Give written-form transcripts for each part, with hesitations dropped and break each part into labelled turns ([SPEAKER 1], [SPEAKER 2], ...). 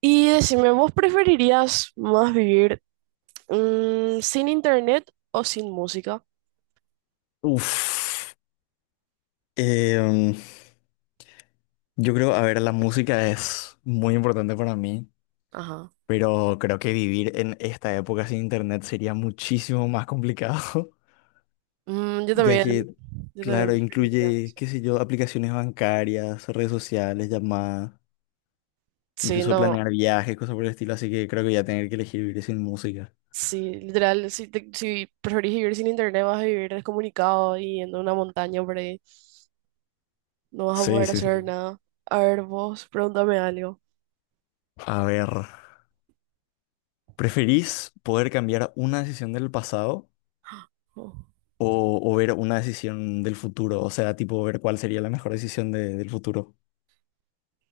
[SPEAKER 1] Y decime, ¿vos preferirías más vivir sin internet o sin música?
[SPEAKER 2] Uf, em, yo creo, a ver, la música es muy importante para mí,
[SPEAKER 1] Ajá.
[SPEAKER 2] pero creo que vivir en esta época sin internet sería muchísimo más complicado,
[SPEAKER 1] Mm,
[SPEAKER 2] ya que,
[SPEAKER 1] yo también
[SPEAKER 2] claro,
[SPEAKER 1] preferiría
[SPEAKER 2] incluye,
[SPEAKER 1] eso.
[SPEAKER 2] qué sé yo, aplicaciones bancarias, redes sociales, llamadas,
[SPEAKER 1] Sí,
[SPEAKER 2] incluso
[SPEAKER 1] no,
[SPEAKER 2] planear viajes, cosas por el estilo, así que creo que voy a tener que elegir vivir sin música.
[SPEAKER 1] sí, literal, si, si preferís vivir sin internet vas a vivir descomunicado y en una montaña por ahí, no vas a
[SPEAKER 2] Sí,
[SPEAKER 1] poder
[SPEAKER 2] sí,
[SPEAKER 1] hacer
[SPEAKER 2] sí.
[SPEAKER 1] nada. A ver, vos, pregúntame algo.
[SPEAKER 2] A ver, ¿preferís poder cambiar una decisión del pasado?
[SPEAKER 1] Oh.
[SPEAKER 2] O ver una decisión del futuro, o sea, tipo ver cuál sería la mejor decisión de- del futuro.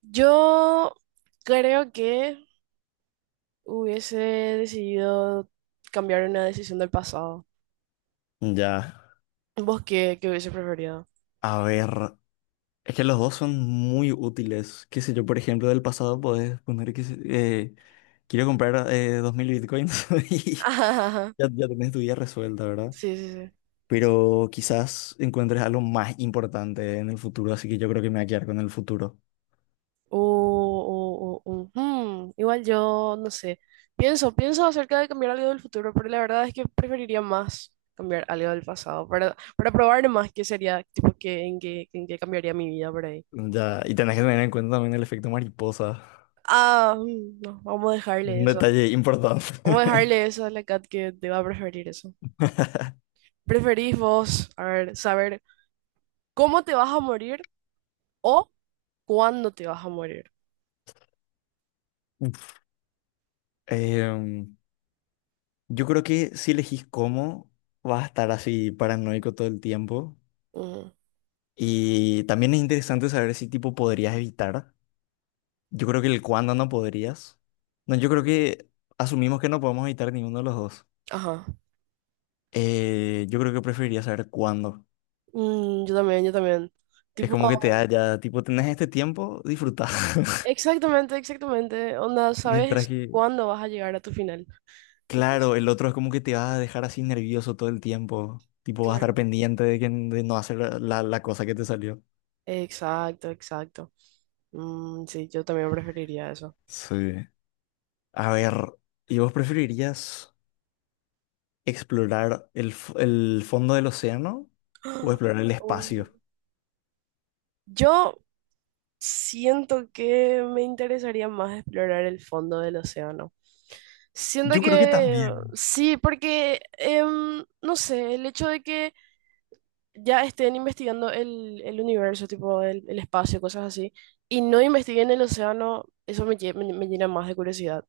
[SPEAKER 1] Yo creo que hubiese decidido cambiar una decisión del pasado.
[SPEAKER 2] Ya,
[SPEAKER 1] ¿Vos qué, qué hubiese preferido?
[SPEAKER 2] a ver, es que los dos son muy útiles. Qué sé yo, por ejemplo, del pasado podés poner quiero comprar 2000 bitcoins y ya tenés tu vida resuelta, ¿verdad?
[SPEAKER 1] Sí, sí, sí.
[SPEAKER 2] Pero quizás encuentres algo más importante en el futuro, así que yo creo que me voy a quedar con el futuro.
[SPEAKER 1] Igual yo, no sé. Pienso acerca de cambiar algo del futuro, pero la verdad es que preferiría más cambiar algo del pasado para probar más qué sería, tipo, qué, en qué cambiaría mi vida por ahí.
[SPEAKER 2] Ya, y tenés que tener en cuenta también el efecto mariposa,
[SPEAKER 1] Ah, mm, no, vamos a dejarle
[SPEAKER 2] un
[SPEAKER 1] eso.
[SPEAKER 2] detalle importante.
[SPEAKER 1] Vamos a dejarle eso a la cat que te va a preferir eso. ¿Preferís vos, a ver, saber cómo te vas a morir o cuándo te vas a morir?
[SPEAKER 2] Uf. em, Yo creo que si elegís cómo, vas a estar así paranoico todo el tiempo.
[SPEAKER 1] Mm,
[SPEAKER 2] Y también es interesante saber si tipo podrías evitar. Yo creo que el cuándo no podrías. No, yo creo que asumimos que no podemos evitar ninguno de los dos.
[SPEAKER 1] ajá.
[SPEAKER 2] Yo creo que preferiría saber cuándo.
[SPEAKER 1] Mm, yo también, yo también.
[SPEAKER 2] Es
[SPEAKER 1] Tipo.
[SPEAKER 2] como que te da ya, tipo, tenés este tiempo, disfruta.
[SPEAKER 1] Exactamente, exactamente. Onda,
[SPEAKER 2] Mientras
[SPEAKER 1] sabes
[SPEAKER 2] que,
[SPEAKER 1] cuándo vas a llegar a tu final. Entonces,
[SPEAKER 2] claro, el otro es como que te va a dejar así nervioso todo el tiempo. Tipo, vas a estar
[SPEAKER 1] claro.
[SPEAKER 2] pendiente de, que, de no hacer la, la cosa que te salió.
[SPEAKER 1] Exacto, exacto. Mm, sí, yo también preferiría eso.
[SPEAKER 2] Sí. A ver, ¿y vos preferirías explorar el fondo del océano o explorar el
[SPEAKER 1] Oh.
[SPEAKER 2] espacio?
[SPEAKER 1] Yo siento que me interesaría más explorar el fondo del océano. Siento
[SPEAKER 2] Yo creo que
[SPEAKER 1] que
[SPEAKER 2] también.
[SPEAKER 1] sí, porque no sé, el hecho de que ya estén investigando el universo, tipo el espacio, cosas así, y no investiguen el océano, eso me llena más de curiosidad.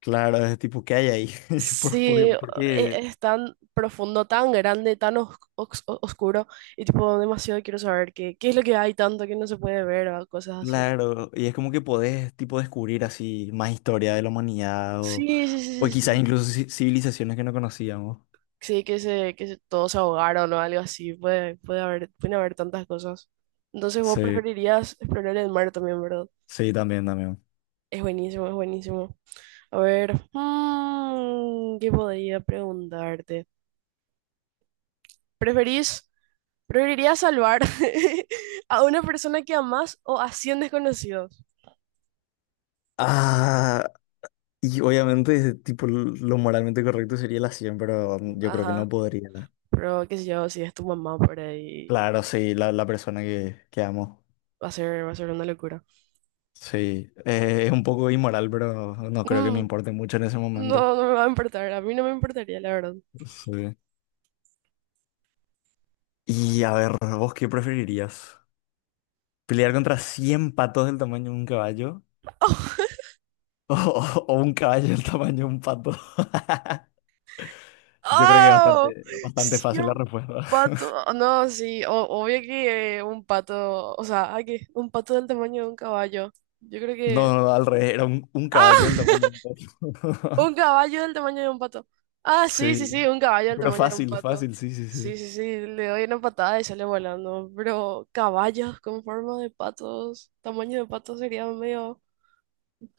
[SPEAKER 2] Claro, es tipo, ¿qué hay ahí?
[SPEAKER 1] Sí,
[SPEAKER 2] Por-
[SPEAKER 1] e-
[SPEAKER 2] Porque,
[SPEAKER 1] es tan profundo, tan grande, tan oscuro, y tipo demasiado quiero saber qué, qué es lo que hay tanto que no se puede ver o cosas así.
[SPEAKER 2] claro, y es como que podés, tipo, descubrir así más historia de la humanidad
[SPEAKER 1] Sí, sí,
[SPEAKER 2] o
[SPEAKER 1] sí, sí.
[SPEAKER 2] quizás
[SPEAKER 1] Sí,
[SPEAKER 2] incluso civilizaciones que no conocíamos.
[SPEAKER 1] sí, que se, todos se ahogaron o algo así, puede, puede haber, pueden haber tantas cosas. Entonces vos
[SPEAKER 2] Sí,
[SPEAKER 1] preferirías explorar el mar también, ¿verdad?
[SPEAKER 2] sí, también, también.
[SPEAKER 1] Es buenísimo, es buenísimo. A ver, mm, ¿qué podría preguntarte? ¿Preferís, ¿preferirías salvar a una persona que amás o a 100 desconocidos?
[SPEAKER 2] Ah, y obviamente, tipo, lo moralmente correcto sería la 100 pero yo creo que no
[SPEAKER 1] Ajá,
[SPEAKER 2] podría.
[SPEAKER 1] pero qué sé yo, si es tu mamá por ahí,
[SPEAKER 2] Claro, sí, la persona que amo.
[SPEAKER 1] va a ser una locura.
[SPEAKER 2] Sí, es un poco inmoral, pero no creo que me
[SPEAKER 1] Mm,
[SPEAKER 2] importe mucho en ese momento.
[SPEAKER 1] no, no me va a importar, a mí no me importaría, la verdad.
[SPEAKER 2] Sí. Y a ver, ¿vos qué preferirías? ¿Pelear contra 100 patos del tamaño de un caballo?
[SPEAKER 1] ¡Oh!
[SPEAKER 2] ¿O, o un caballo del tamaño de un pato? Yo creo que es
[SPEAKER 1] ¡Oh!
[SPEAKER 2] bastante, bastante
[SPEAKER 1] Sí,
[SPEAKER 2] fácil la
[SPEAKER 1] un
[SPEAKER 2] respuesta.
[SPEAKER 1] pato. Oh, no, sí, obvio que un pato, o sea, ay, que un pato del tamaño de un caballo. Yo creo
[SPEAKER 2] No,
[SPEAKER 1] que...
[SPEAKER 2] no, no, al revés, era un
[SPEAKER 1] ¡Ah!
[SPEAKER 2] caballo del tamaño de un pato.
[SPEAKER 1] Un caballo del tamaño de un pato. Ah, sí, sí, sí,
[SPEAKER 2] Sí,
[SPEAKER 1] un caballo del
[SPEAKER 2] pero
[SPEAKER 1] tamaño de un
[SPEAKER 2] fácil,
[SPEAKER 1] pato.
[SPEAKER 2] fácil, sí, sí, sí.
[SPEAKER 1] Sí, sí, sí, le doy una patada y sale volando. Pero caballos con forma de patos, tamaño de pato sería medio,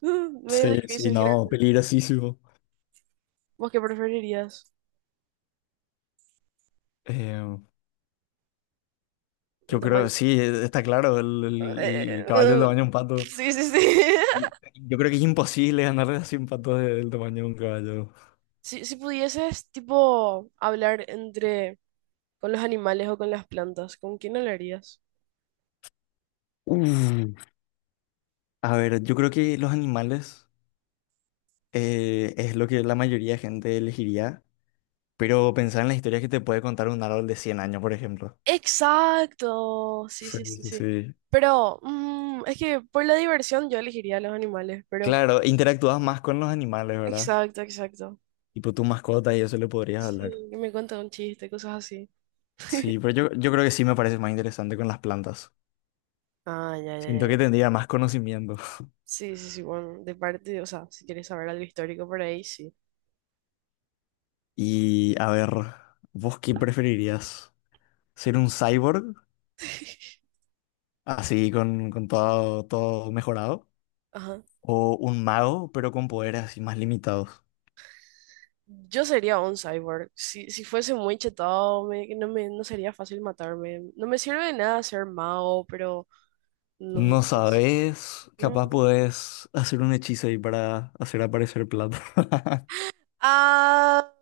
[SPEAKER 1] medio
[SPEAKER 2] Sí, sí,
[SPEAKER 1] difícil, creo.
[SPEAKER 2] no, peligrosísimo.
[SPEAKER 1] ¿Vos qué preferirías?
[SPEAKER 2] Eh,
[SPEAKER 1] El
[SPEAKER 2] yo creo,
[SPEAKER 1] tamaño.
[SPEAKER 2] sí, está claro, el,
[SPEAKER 1] Eh,
[SPEAKER 2] el- el caballo del
[SPEAKER 1] eh,
[SPEAKER 2] tamaño de un pato.
[SPEAKER 1] sí, sí, sí.
[SPEAKER 2] Y- Yo creo que es imposible ganarle a 100 patas de- del tamaño de un caballo.
[SPEAKER 1] Si, si pudieses, tipo, hablar entre con los animales o con las plantas, ¿con quién hablarías?
[SPEAKER 2] Uf. A ver, yo creo que los animales es lo que la mayoría de gente elegiría, pero pensar en las historias que te puede contar un árbol de 100 años, por ejemplo.
[SPEAKER 1] Exacto, sí,
[SPEAKER 2] Sí,
[SPEAKER 1] sí, sí,
[SPEAKER 2] sí,
[SPEAKER 1] sí.
[SPEAKER 2] sí.
[SPEAKER 1] Pero mm, es que por la diversión yo elegiría los animales, pero...
[SPEAKER 2] Claro, interactúas más con los animales, ¿verdad?
[SPEAKER 1] Exacto, exacto.
[SPEAKER 2] Tipo tu mascota y eso le podrías
[SPEAKER 1] Sí,
[SPEAKER 2] hablar.
[SPEAKER 1] que me cuenta un chiste, cosas así.
[SPEAKER 2] Sí, pero yo creo que sí me parece más interesante con las plantas.
[SPEAKER 1] Ah, ya, ya,
[SPEAKER 2] Siento
[SPEAKER 1] ya.
[SPEAKER 2] que tendría más conocimiento.
[SPEAKER 1] Sí, sí, sí, bueno, de parte, o sea, si quieres saber algo histórico por ahí, sí.
[SPEAKER 2] Y a ver, ¿vos qué preferirías? ¿Ser un cyborg? Así con todo, todo mejorado,
[SPEAKER 1] Ajá.
[SPEAKER 2] o un mago, pero con poderes así más limitados.
[SPEAKER 1] Yo sería un cyborg. Si, si fuese muy chetado, no sería fácil matarme. No me sirve de nada ser mago, pero no, no
[SPEAKER 2] No
[SPEAKER 1] sé.
[SPEAKER 2] sabes, capaz
[SPEAKER 1] Mm.
[SPEAKER 2] podés hacer un hechizo ahí para hacer aparecer plata.
[SPEAKER 1] Ah,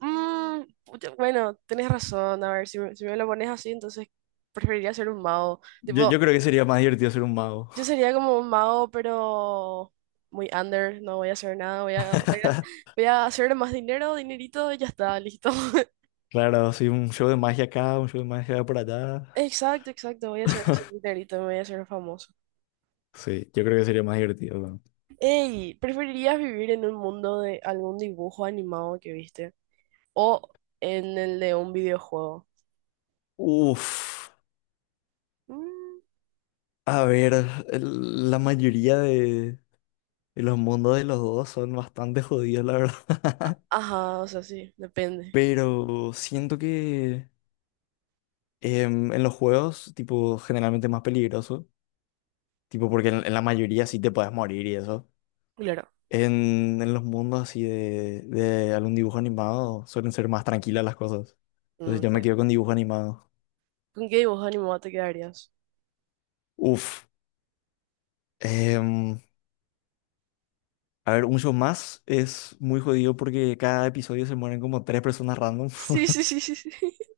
[SPEAKER 1] mm, pucha, bueno, tenés razón. A ver, si, me si me lo pones así, entonces preferiría ser un mago.
[SPEAKER 2] Yo
[SPEAKER 1] Tipo,
[SPEAKER 2] creo que sería más divertido ser un mago.
[SPEAKER 1] yo sería como un mago, pero muy under. No voy a hacer nada. Voy a, voy a, voy a hacer más dinero, dinerito, y ya está, listo.
[SPEAKER 2] Claro, así un show de magia acá, un show de magia por allá.
[SPEAKER 1] Exacto, exacto. Voy a hacer así dinerito, me voy a hacer famoso.
[SPEAKER 2] Sí, yo creo que sería más divertido. ¿No?
[SPEAKER 1] Ey, ¿preferirías vivir en un mundo de algún dibujo animado que viste? ¿O en el de un videojuego?
[SPEAKER 2] Uf,
[SPEAKER 1] Mm,
[SPEAKER 2] a ver, la mayoría de los mundos de los dos son bastante jodidos, la verdad.
[SPEAKER 1] ajá, o sea, sí, depende.
[SPEAKER 2] Pero siento que en los juegos, tipo, generalmente es más peligroso, tipo, porque en, la mayoría sí te puedes morir y eso.
[SPEAKER 1] Claro.
[SPEAKER 2] en los mundos así de algún dibujo animado suelen ser más tranquilas las cosas. Entonces
[SPEAKER 1] Mm,
[SPEAKER 2] yo
[SPEAKER 1] sí.
[SPEAKER 2] me quedo con dibujo animado.
[SPEAKER 1] ¿Con qué dibujo animado te quedarías?
[SPEAKER 2] Uf. em, a ver, un show más es muy jodido porque cada episodio se mueren como tres personas random.
[SPEAKER 1] Sí, sí, sí, sí, sí.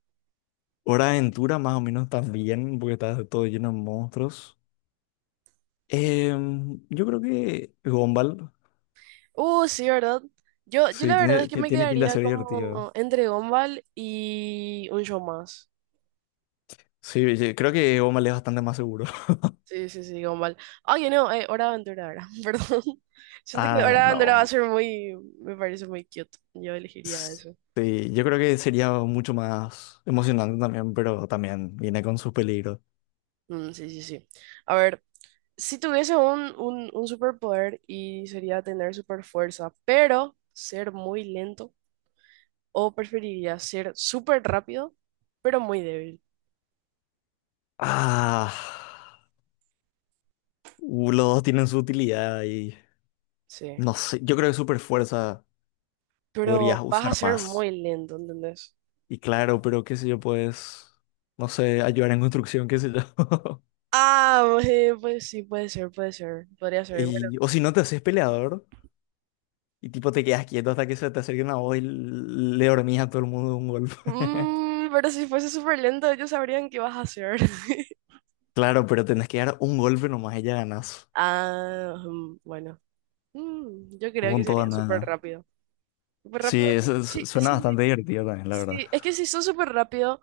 [SPEAKER 2] Hora de Aventura más o menos también, porque está todo lleno de monstruos. Yo creo que Gumball,
[SPEAKER 1] Sí, ¿verdad? Yo
[SPEAKER 2] sí,
[SPEAKER 1] la verdad es que me
[SPEAKER 2] tiene pinta de
[SPEAKER 1] quedaría
[SPEAKER 2] ser divertido.
[SPEAKER 1] como entre Gumball y un show más.
[SPEAKER 2] Sí, yo creo que Omal es bastante más seguro.
[SPEAKER 1] Sí, sí, sí, Gumball. Ay, no, Hora de Aventura ahora, perdón. Siento que Hora
[SPEAKER 2] Ah,
[SPEAKER 1] de Aventura va a
[SPEAKER 2] no.
[SPEAKER 1] ser muy, me parece muy cute. Yo elegiría eso.
[SPEAKER 2] Sí, yo creo que sería mucho más emocionante también, pero también viene con sus peligros.
[SPEAKER 1] Mm, sí, sí, sí. A ver, si tuviese un superpoder y sería tener super fuerza, pero ser muy lento. ¿O preferirías ser súper rápido, pero muy débil?
[SPEAKER 2] Ah, los dos tienen su utilidad y
[SPEAKER 1] Sí.
[SPEAKER 2] no sé, yo creo que super fuerza podrías
[SPEAKER 1] Pero vas
[SPEAKER 2] usar
[SPEAKER 1] a ser
[SPEAKER 2] más.
[SPEAKER 1] muy lento, ¿entendés?
[SPEAKER 2] Y claro, pero qué sé yo, pues, no sé, ayudar en construcción, qué sé yo.
[SPEAKER 1] Ah, pues sí, puede ser, puede ser. Podría ser, bueno.
[SPEAKER 2] Y, o si no te haces peleador y tipo te quedas quieto hasta que se te acerquen a vos y le dormís a todo el mundo de un golpe.
[SPEAKER 1] Mm, pero si fuese súper lento, ellos sabrían qué vas a hacer.
[SPEAKER 2] Claro, pero tenés que dar un golpe nomás y ya ganás.
[SPEAKER 1] Ah, mm, bueno. Mm, yo creo que
[SPEAKER 2] Con toda
[SPEAKER 1] sería
[SPEAKER 2] nada.
[SPEAKER 1] súper rápido. Súper
[SPEAKER 2] Sí,
[SPEAKER 1] rápido.
[SPEAKER 2] eso es-
[SPEAKER 1] Sí,
[SPEAKER 2] suena
[SPEAKER 1] sí,
[SPEAKER 2] bastante divertido también, la verdad.
[SPEAKER 1] sí. Es que si sos súper rápido,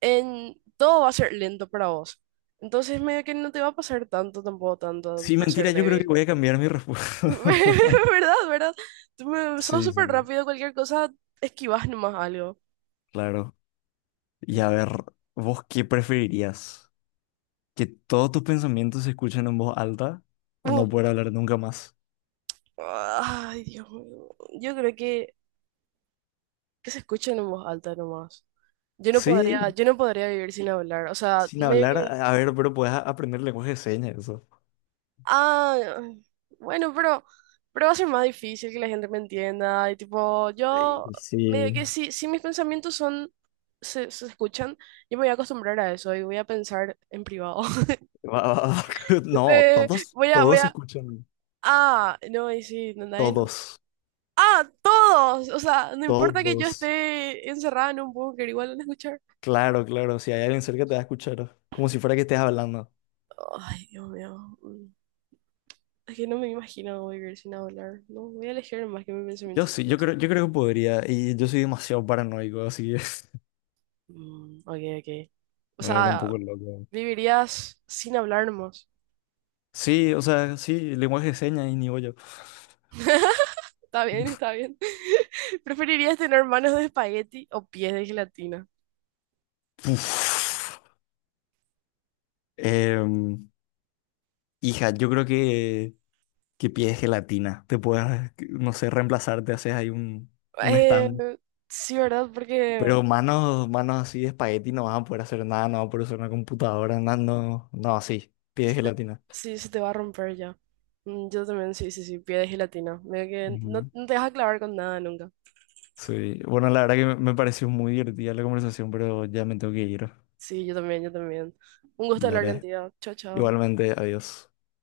[SPEAKER 1] en... todo va a ser lento para vos. Entonces, medio que no te va a pasar tanto, tampoco tanto
[SPEAKER 2] Sí,
[SPEAKER 1] por
[SPEAKER 2] mentira,
[SPEAKER 1] ser
[SPEAKER 2] yo creo que
[SPEAKER 1] débil.
[SPEAKER 2] voy a cambiar mi respuesta.
[SPEAKER 1] ¿Verdad? ¿Verdad? Sos
[SPEAKER 2] Sí,
[SPEAKER 1] súper
[SPEAKER 2] sí,
[SPEAKER 1] rápido, cualquier cosa, esquivas nomás algo.
[SPEAKER 2] claro. Y
[SPEAKER 1] Like,
[SPEAKER 2] a ver, ¿vos qué preferirías? ¿Que todos tus pensamientos se escuchen en voz alta o
[SPEAKER 1] uh,
[SPEAKER 2] no poder hablar nunca más?
[SPEAKER 1] ay, Dios mío. Yo creo que se escuchen en voz alta nomás.
[SPEAKER 2] Sí,
[SPEAKER 1] Yo no podría vivir sin hablar. O sea,
[SPEAKER 2] sin
[SPEAKER 1] medio
[SPEAKER 2] hablar,
[SPEAKER 1] que.
[SPEAKER 2] a ver, pero puedes aprender lenguaje de señas, eso.
[SPEAKER 1] Ah, bueno, pero va a ser más difícil que la gente me entienda. Y tipo,
[SPEAKER 2] Ey,
[SPEAKER 1] yo medio
[SPEAKER 2] sí.
[SPEAKER 1] que si, si mis pensamientos son, se escuchan, yo me voy a acostumbrar a eso y voy a pensar en privado.
[SPEAKER 2] Va. No, todos,
[SPEAKER 1] Voy a, voy
[SPEAKER 2] todos se
[SPEAKER 1] a,
[SPEAKER 2] escuchan,
[SPEAKER 1] ah, no, y sí, no, nadie.
[SPEAKER 2] todos,
[SPEAKER 1] Ah, todos. O sea, no importa que yo
[SPEAKER 2] todos.
[SPEAKER 1] esté encerrada en un búnker, igual van a escuchar.
[SPEAKER 2] Claro, claro, si hay alguien cerca te va a escuchar, como si fuera que estés hablando.
[SPEAKER 1] Ay, Dios mío. Mm. Es que no me imagino vivir sin hablar. No, voy a elegir más que mi pensamiento.
[SPEAKER 2] Yo sí, yo creo que podría, y yo soy demasiado paranoico, así que
[SPEAKER 1] Mm, ok, ok. O
[SPEAKER 2] me volver un
[SPEAKER 1] sea,
[SPEAKER 2] poco loco.
[SPEAKER 1] vivirías sin hablar nomás.
[SPEAKER 2] Sí, o sea, sí, lenguaje de señas y ni bollo.
[SPEAKER 1] Está bien, está bien. ¿Preferirías tener manos de espagueti o pies de gelatina?
[SPEAKER 2] Uf. Em, hija, yo creo que pides gelatina, te puedes, no sé, reemplazar, te haces ahí un, stand.
[SPEAKER 1] Eh, sí, ¿verdad? Porque
[SPEAKER 2] Pero manos, manos así de espagueti no vas a poder hacer nada, no vas a poder usar una computadora, nada, no, no, así, pides gelatina.
[SPEAKER 1] sí, se te va a romper ya. Mm, yo también, sí, sí, sí, pie de gelatina. Medio que no,
[SPEAKER 2] Ujú.
[SPEAKER 1] no te vas a clavar con nada nunca.
[SPEAKER 2] Sí, bueno, la verdad que me pareció muy divertida la conversación, pero ya me tengo que ir.
[SPEAKER 1] Sí, yo también, yo también. Un gusto hablar
[SPEAKER 2] Dale,
[SPEAKER 1] contigo. Chao, chao.
[SPEAKER 2] igualmente, adiós.